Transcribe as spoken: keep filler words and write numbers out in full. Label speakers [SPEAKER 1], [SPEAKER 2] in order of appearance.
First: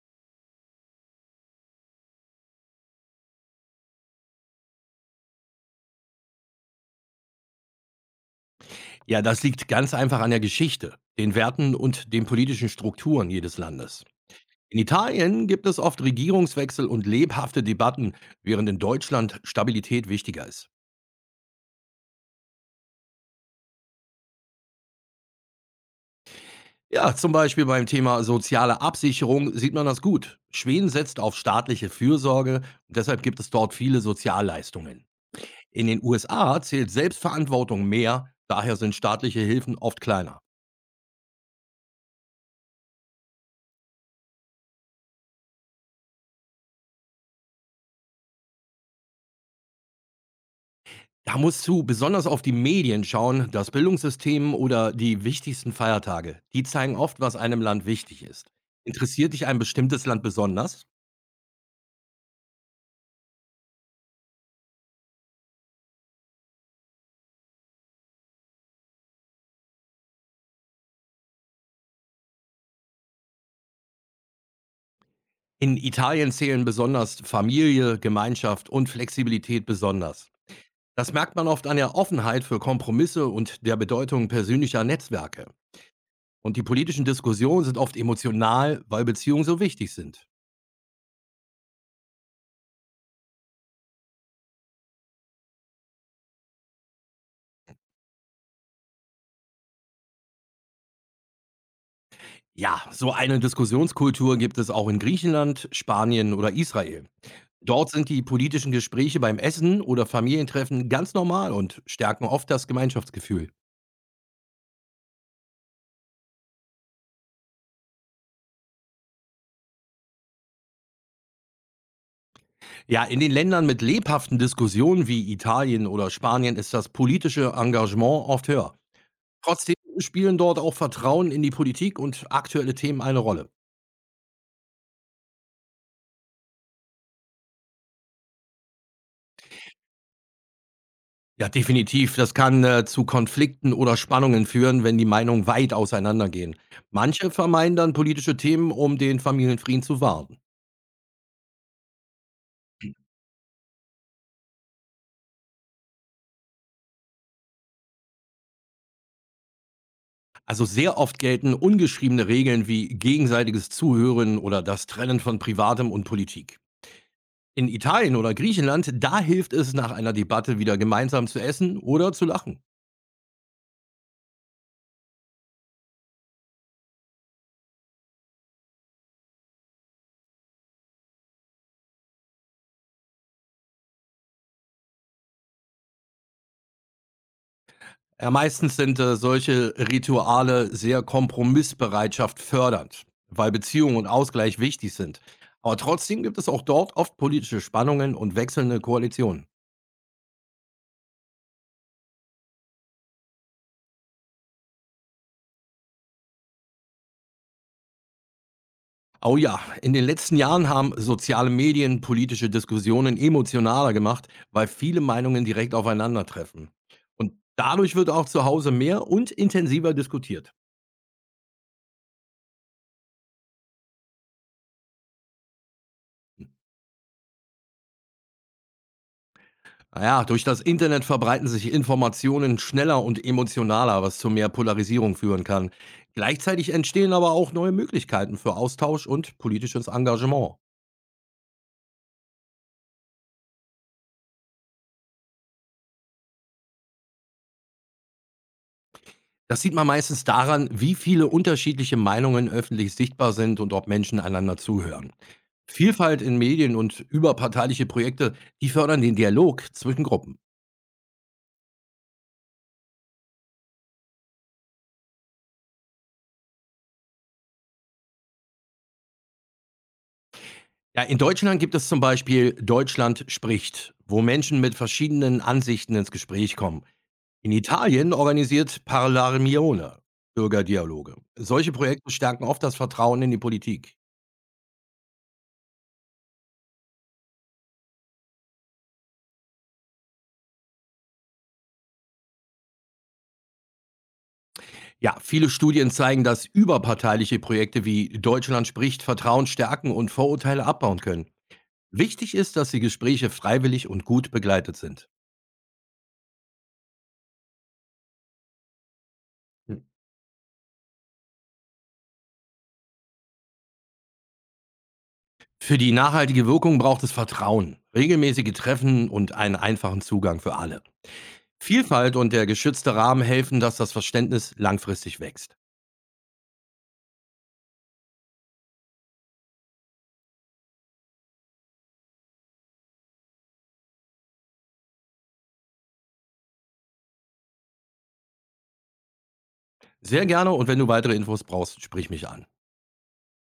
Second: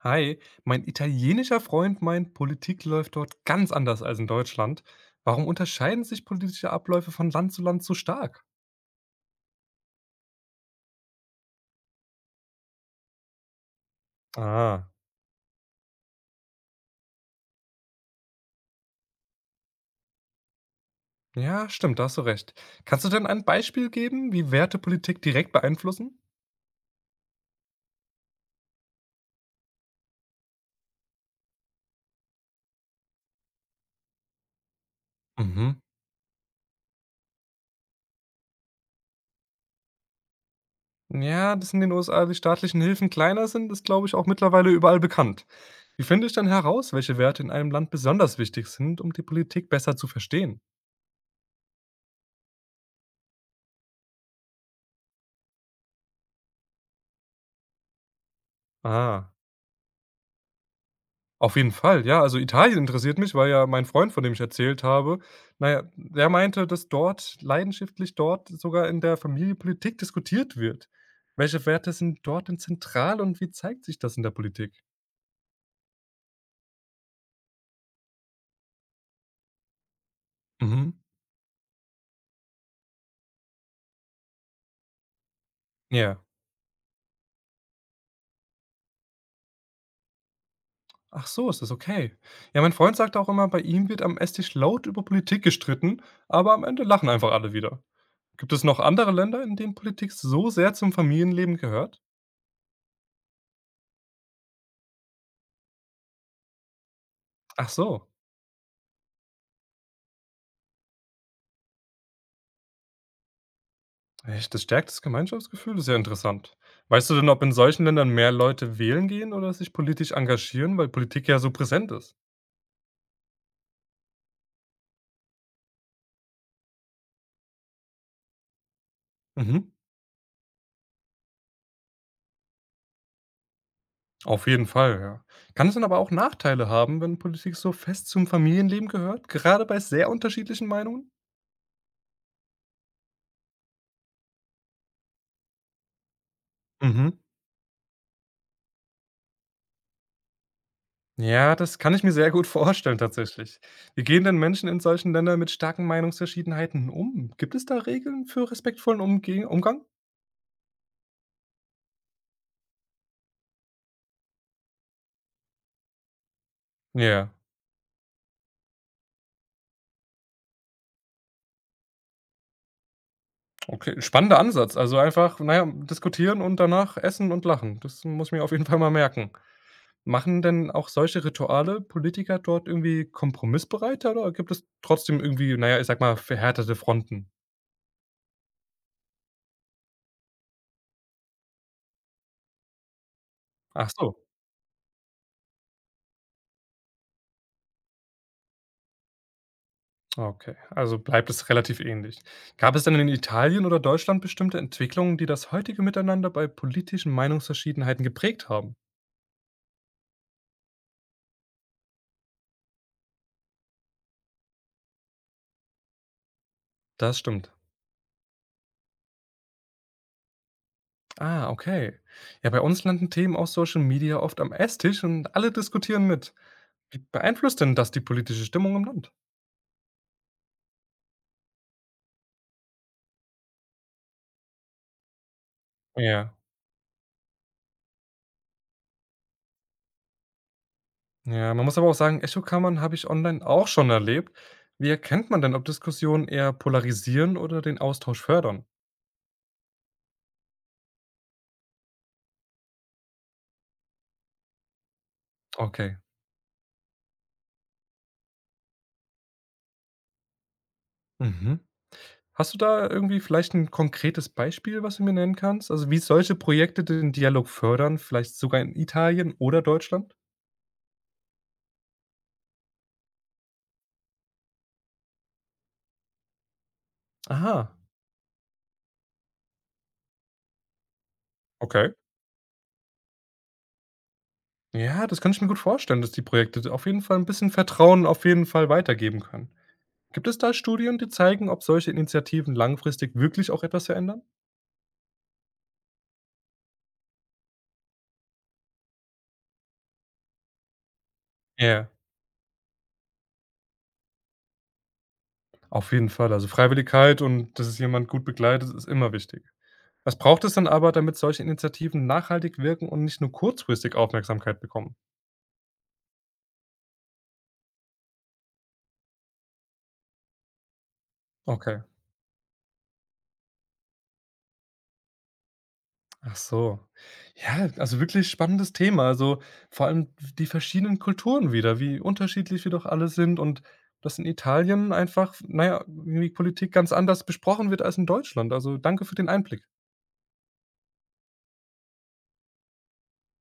[SPEAKER 1] Hi, mein italienischer Freund meint, Politik läuft dort ganz anders als in Deutschland. Warum unterscheiden sich politische Abläufe von Land zu Land so stark?
[SPEAKER 2] Ja, das liegt ganz einfach an der Geschichte, den Werten und den politischen Strukturen jedes Landes. In
[SPEAKER 1] Ah,
[SPEAKER 2] Italien gibt es oft Regierungswechsel und lebhafte Debatten, während in Deutschland Stabilität wichtiger ist.
[SPEAKER 1] ja, stimmt, da hast du recht. Kannst du denn ein Beispiel geben, wie Werte Politik direkt beeinflussen?
[SPEAKER 2] Ja, zum Beispiel beim Thema soziale Absicherung sieht man das gut. Schweden setzt auf staatliche Fürsorge und deshalb gibt es dort viele Sozialleistungen.
[SPEAKER 1] Mhm.
[SPEAKER 2] In den U S A zählt Selbstverantwortung mehr, daher sind staatliche Hilfen oft kleiner.
[SPEAKER 1] Ja, dass in den U S A die staatlichen Hilfen kleiner sind, ist, glaube ich, auch mittlerweile überall bekannt. Wie finde ich dann heraus, welche Werte in einem Land besonders wichtig sind, um die Politik besser zu verstehen?
[SPEAKER 2] Da musst du besonders auf die Medien schauen, das Bildungssystem oder die wichtigsten Feiertage. Die zeigen oft, was einem Land wichtig ist.
[SPEAKER 1] Ah,
[SPEAKER 2] Interessiert dich ein bestimmtes Land besonders?
[SPEAKER 1] auf jeden Fall, ja. Also, Italien interessiert mich, weil ja mein Freund, von dem ich erzählt habe, naja, ja, der meinte, dass dort leidenschaftlich dort sogar in der Familie Politik diskutiert wird. Welche Werte sind dort denn zentral und wie zeigt sich das in der Politik?
[SPEAKER 2] In Italien zählen besonders Familie, Gemeinschaft und Flexibilität besonders.
[SPEAKER 1] Mhm.
[SPEAKER 2] Das merkt man oft an der Offenheit für Kompromisse und der Bedeutung persönlicher Netzwerke.
[SPEAKER 1] Ja.
[SPEAKER 2] Und die politischen Diskussionen sind oft emotional, weil Beziehungen so wichtig sind.
[SPEAKER 1] Ach so, ist das okay. Ja, mein Freund sagt auch immer, bei ihm wird am Esstisch laut über Politik gestritten, aber am Ende lachen einfach alle wieder. Gibt es noch andere Länder, in denen Politik so sehr zum Familienleben gehört?
[SPEAKER 2] Ja, so eine Diskussionskultur gibt es auch in Griechenland, Spanien oder Israel.
[SPEAKER 1] Ach
[SPEAKER 2] Dort
[SPEAKER 1] so.
[SPEAKER 2] sind die politischen Gespräche beim Essen oder Familientreffen ganz normal und stärken oft das Gemeinschaftsgefühl.
[SPEAKER 1] Echt? Das stärkt das Gemeinschaftsgefühl? Das ist ja interessant. Weißt du denn, ob in solchen Ländern mehr Leute wählen gehen oder sich politisch engagieren, weil Politik ja so präsent ist?
[SPEAKER 2] Ja, in den Ländern mit lebhaften Diskussionen wie Italien oder Spanien ist das politische Engagement oft höher.
[SPEAKER 1] Mhm.
[SPEAKER 2] Trotzdem spielen dort auch Vertrauen in die Politik und aktuelle Themen eine Rolle.
[SPEAKER 1] Auf jeden Fall, ja. Kann es dann aber auch Nachteile haben, wenn Politik so fest zum Familienleben gehört, gerade bei sehr unterschiedlichen Meinungen?
[SPEAKER 2] Ja, definitiv. Das kann äh, zu Konflikten oder Spannungen führen, wenn die Meinungen weit auseinandergehen.
[SPEAKER 1] Mhm.
[SPEAKER 2] Manche vermeiden dann politische Themen, um den Familienfrieden zu wahren.
[SPEAKER 1] Ja, das kann ich mir sehr gut vorstellen tatsächlich. Wie gehen denn Menschen in solchen Ländern mit starken Meinungsverschiedenheiten um? Gibt es da Regeln für respektvollen Umge Umgang?
[SPEAKER 2] Also sehr oft gelten ungeschriebene Regeln wie gegenseitiges Zuhören oder das Trennen von Privatem und Politik.
[SPEAKER 1] Ja.
[SPEAKER 2] In Italien oder Griechenland, da hilft es nach einer Debatte wieder gemeinsam zu essen oder zu lachen.
[SPEAKER 1] Okay, spannender Ansatz. Also einfach, naja, diskutieren und danach essen und lachen. Das muss ich mir auf jeden Fall mal merken. Machen denn auch solche Rituale Politiker dort irgendwie kompromissbereiter oder gibt es trotzdem irgendwie, naja, ich sag mal, verhärtete Fronten?
[SPEAKER 2] Ja, meistens sind äh, solche Rituale sehr Kompromissbereitschaft fördernd, weil
[SPEAKER 1] Ach
[SPEAKER 2] Beziehung und
[SPEAKER 1] so,
[SPEAKER 2] Ausgleich wichtig sind. Aber trotzdem gibt es auch dort oft politische Spannungen und wechselnde Koalitionen.
[SPEAKER 1] okay. Also bleibt es relativ ähnlich. Gab es denn in Italien oder Deutschland bestimmte Entwicklungen, die das heutige Miteinander bei politischen Meinungsverschiedenheiten geprägt haben?
[SPEAKER 2] Oh ja, in den letzten Jahren haben soziale Medien politische Diskussionen emotionaler gemacht, weil viele Meinungen direkt aufeinandertreffen.
[SPEAKER 1] Das
[SPEAKER 2] Und
[SPEAKER 1] stimmt.
[SPEAKER 2] dadurch wird auch zu Hause mehr und intensiver diskutiert.
[SPEAKER 1] Ah, okay. Ja, bei uns landen Themen aus Social Media oft am Esstisch und alle diskutieren mit. Wie beeinflusst denn das die politische Stimmung im Land?
[SPEAKER 2] Naja, durch das Internet verbreiten sich Informationen schneller und emotionaler, was zu mehr Polarisierung führen kann.
[SPEAKER 1] Ja,
[SPEAKER 2] Gleichzeitig entstehen aber auch neue Möglichkeiten für Austausch und politisches Engagement.
[SPEAKER 1] ja, man muss aber auch sagen, Echokammern habe ich online auch schon erlebt. Wie erkennt man denn, ob Diskussionen eher polarisieren oder den Austausch fördern?
[SPEAKER 2] Das sieht man meistens daran, wie viele unterschiedliche Meinungen öffentlich sichtbar sind und ob Menschen einander zuhören.
[SPEAKER 1] Okay.
[SPEAKER 2] Vielfalt in Medien und überparteiliche Projekte, die fördern den Dialog zwischen Gruppen.
[SPEAKER 1] Mhm. Hast du da irgendwie vielleicht ein konkretes Beispiel, was du mir nennen kannst? Also wie solche Projekte den Dialog fördern, vielleicht sogar in Italien oder Deutschland?
[SPEAKER 2] Ja, in Deutschland gibt es zum Beispiel Deutschland spricht, wo Menschen mit verschiedenen Ansichten ins Gespräch kommen. In
[SPEAKER 1] Aha,
[SPEAKER 2] Italien organisiert Parlamione Bürgerdialoge. Solche
[SPEAKER 1] okay.
[SPEAKER 2] Projekte stärken oft das Vertrauen in die Politik.
[SPEAKER 1] Ja, das kann ich mir gut vorstellen, dass die Projekte auf jeden Fall ein bisschen Vertrauen auf jeden Fall weitergeben können. Gibt es da Studien, die zeigen, ob solche Initiativen langfristig wirklich auch etwas verändern?
[SPEAKER 2] Ja, viele Studien zeigen, dass überparteiliche Projekte wie Deutschland spricht Vertrauen stärken und Vorurteile abbauen können.
[SPEAKER 1] Ja.
[SPEAKER 2] Wichtig ist, dass die Gespräche freiwillig und gut begleitet sind.
[SPEAKER 1] Auf jeden Fall. Also Freiwilligkeit und dass es jemand gut begleitet, ist immer wichtig.
[SPEAKER 2] Hm.
[SPEAKER 1] Was braucht es dann aber, damit solche Initiativen nachhaltig wirken und nicht nur kurzfristig Aufmerksamkeit bekommen?
[SPEAKER 2] Für die nachhaltige Wirkung braucht es Vertrauen, regelmäßige Treffen und einen einfachen Zugang für alle.
[SPEAKER 1] Okay.
[SPEAKER 2] Vielfalt und der geschützte Rahmen helfen, dass das Verständnis langfristig wächst.
[SPEAKER 1] Ach so. Ja, also wirklich spannendes Thema. Also vor allem die verschiedenen Kulturen wieder, wie unterschiedlich wir doch alle sind und dass in Italien einfach, naja, irgendwie Politik ganz anders besprochen wird als in Deutschland. Also danke für den Einblick.
[SPEAKER 2] Sehr gerne und wenn du weitere Infos brauchst, sprich mich an.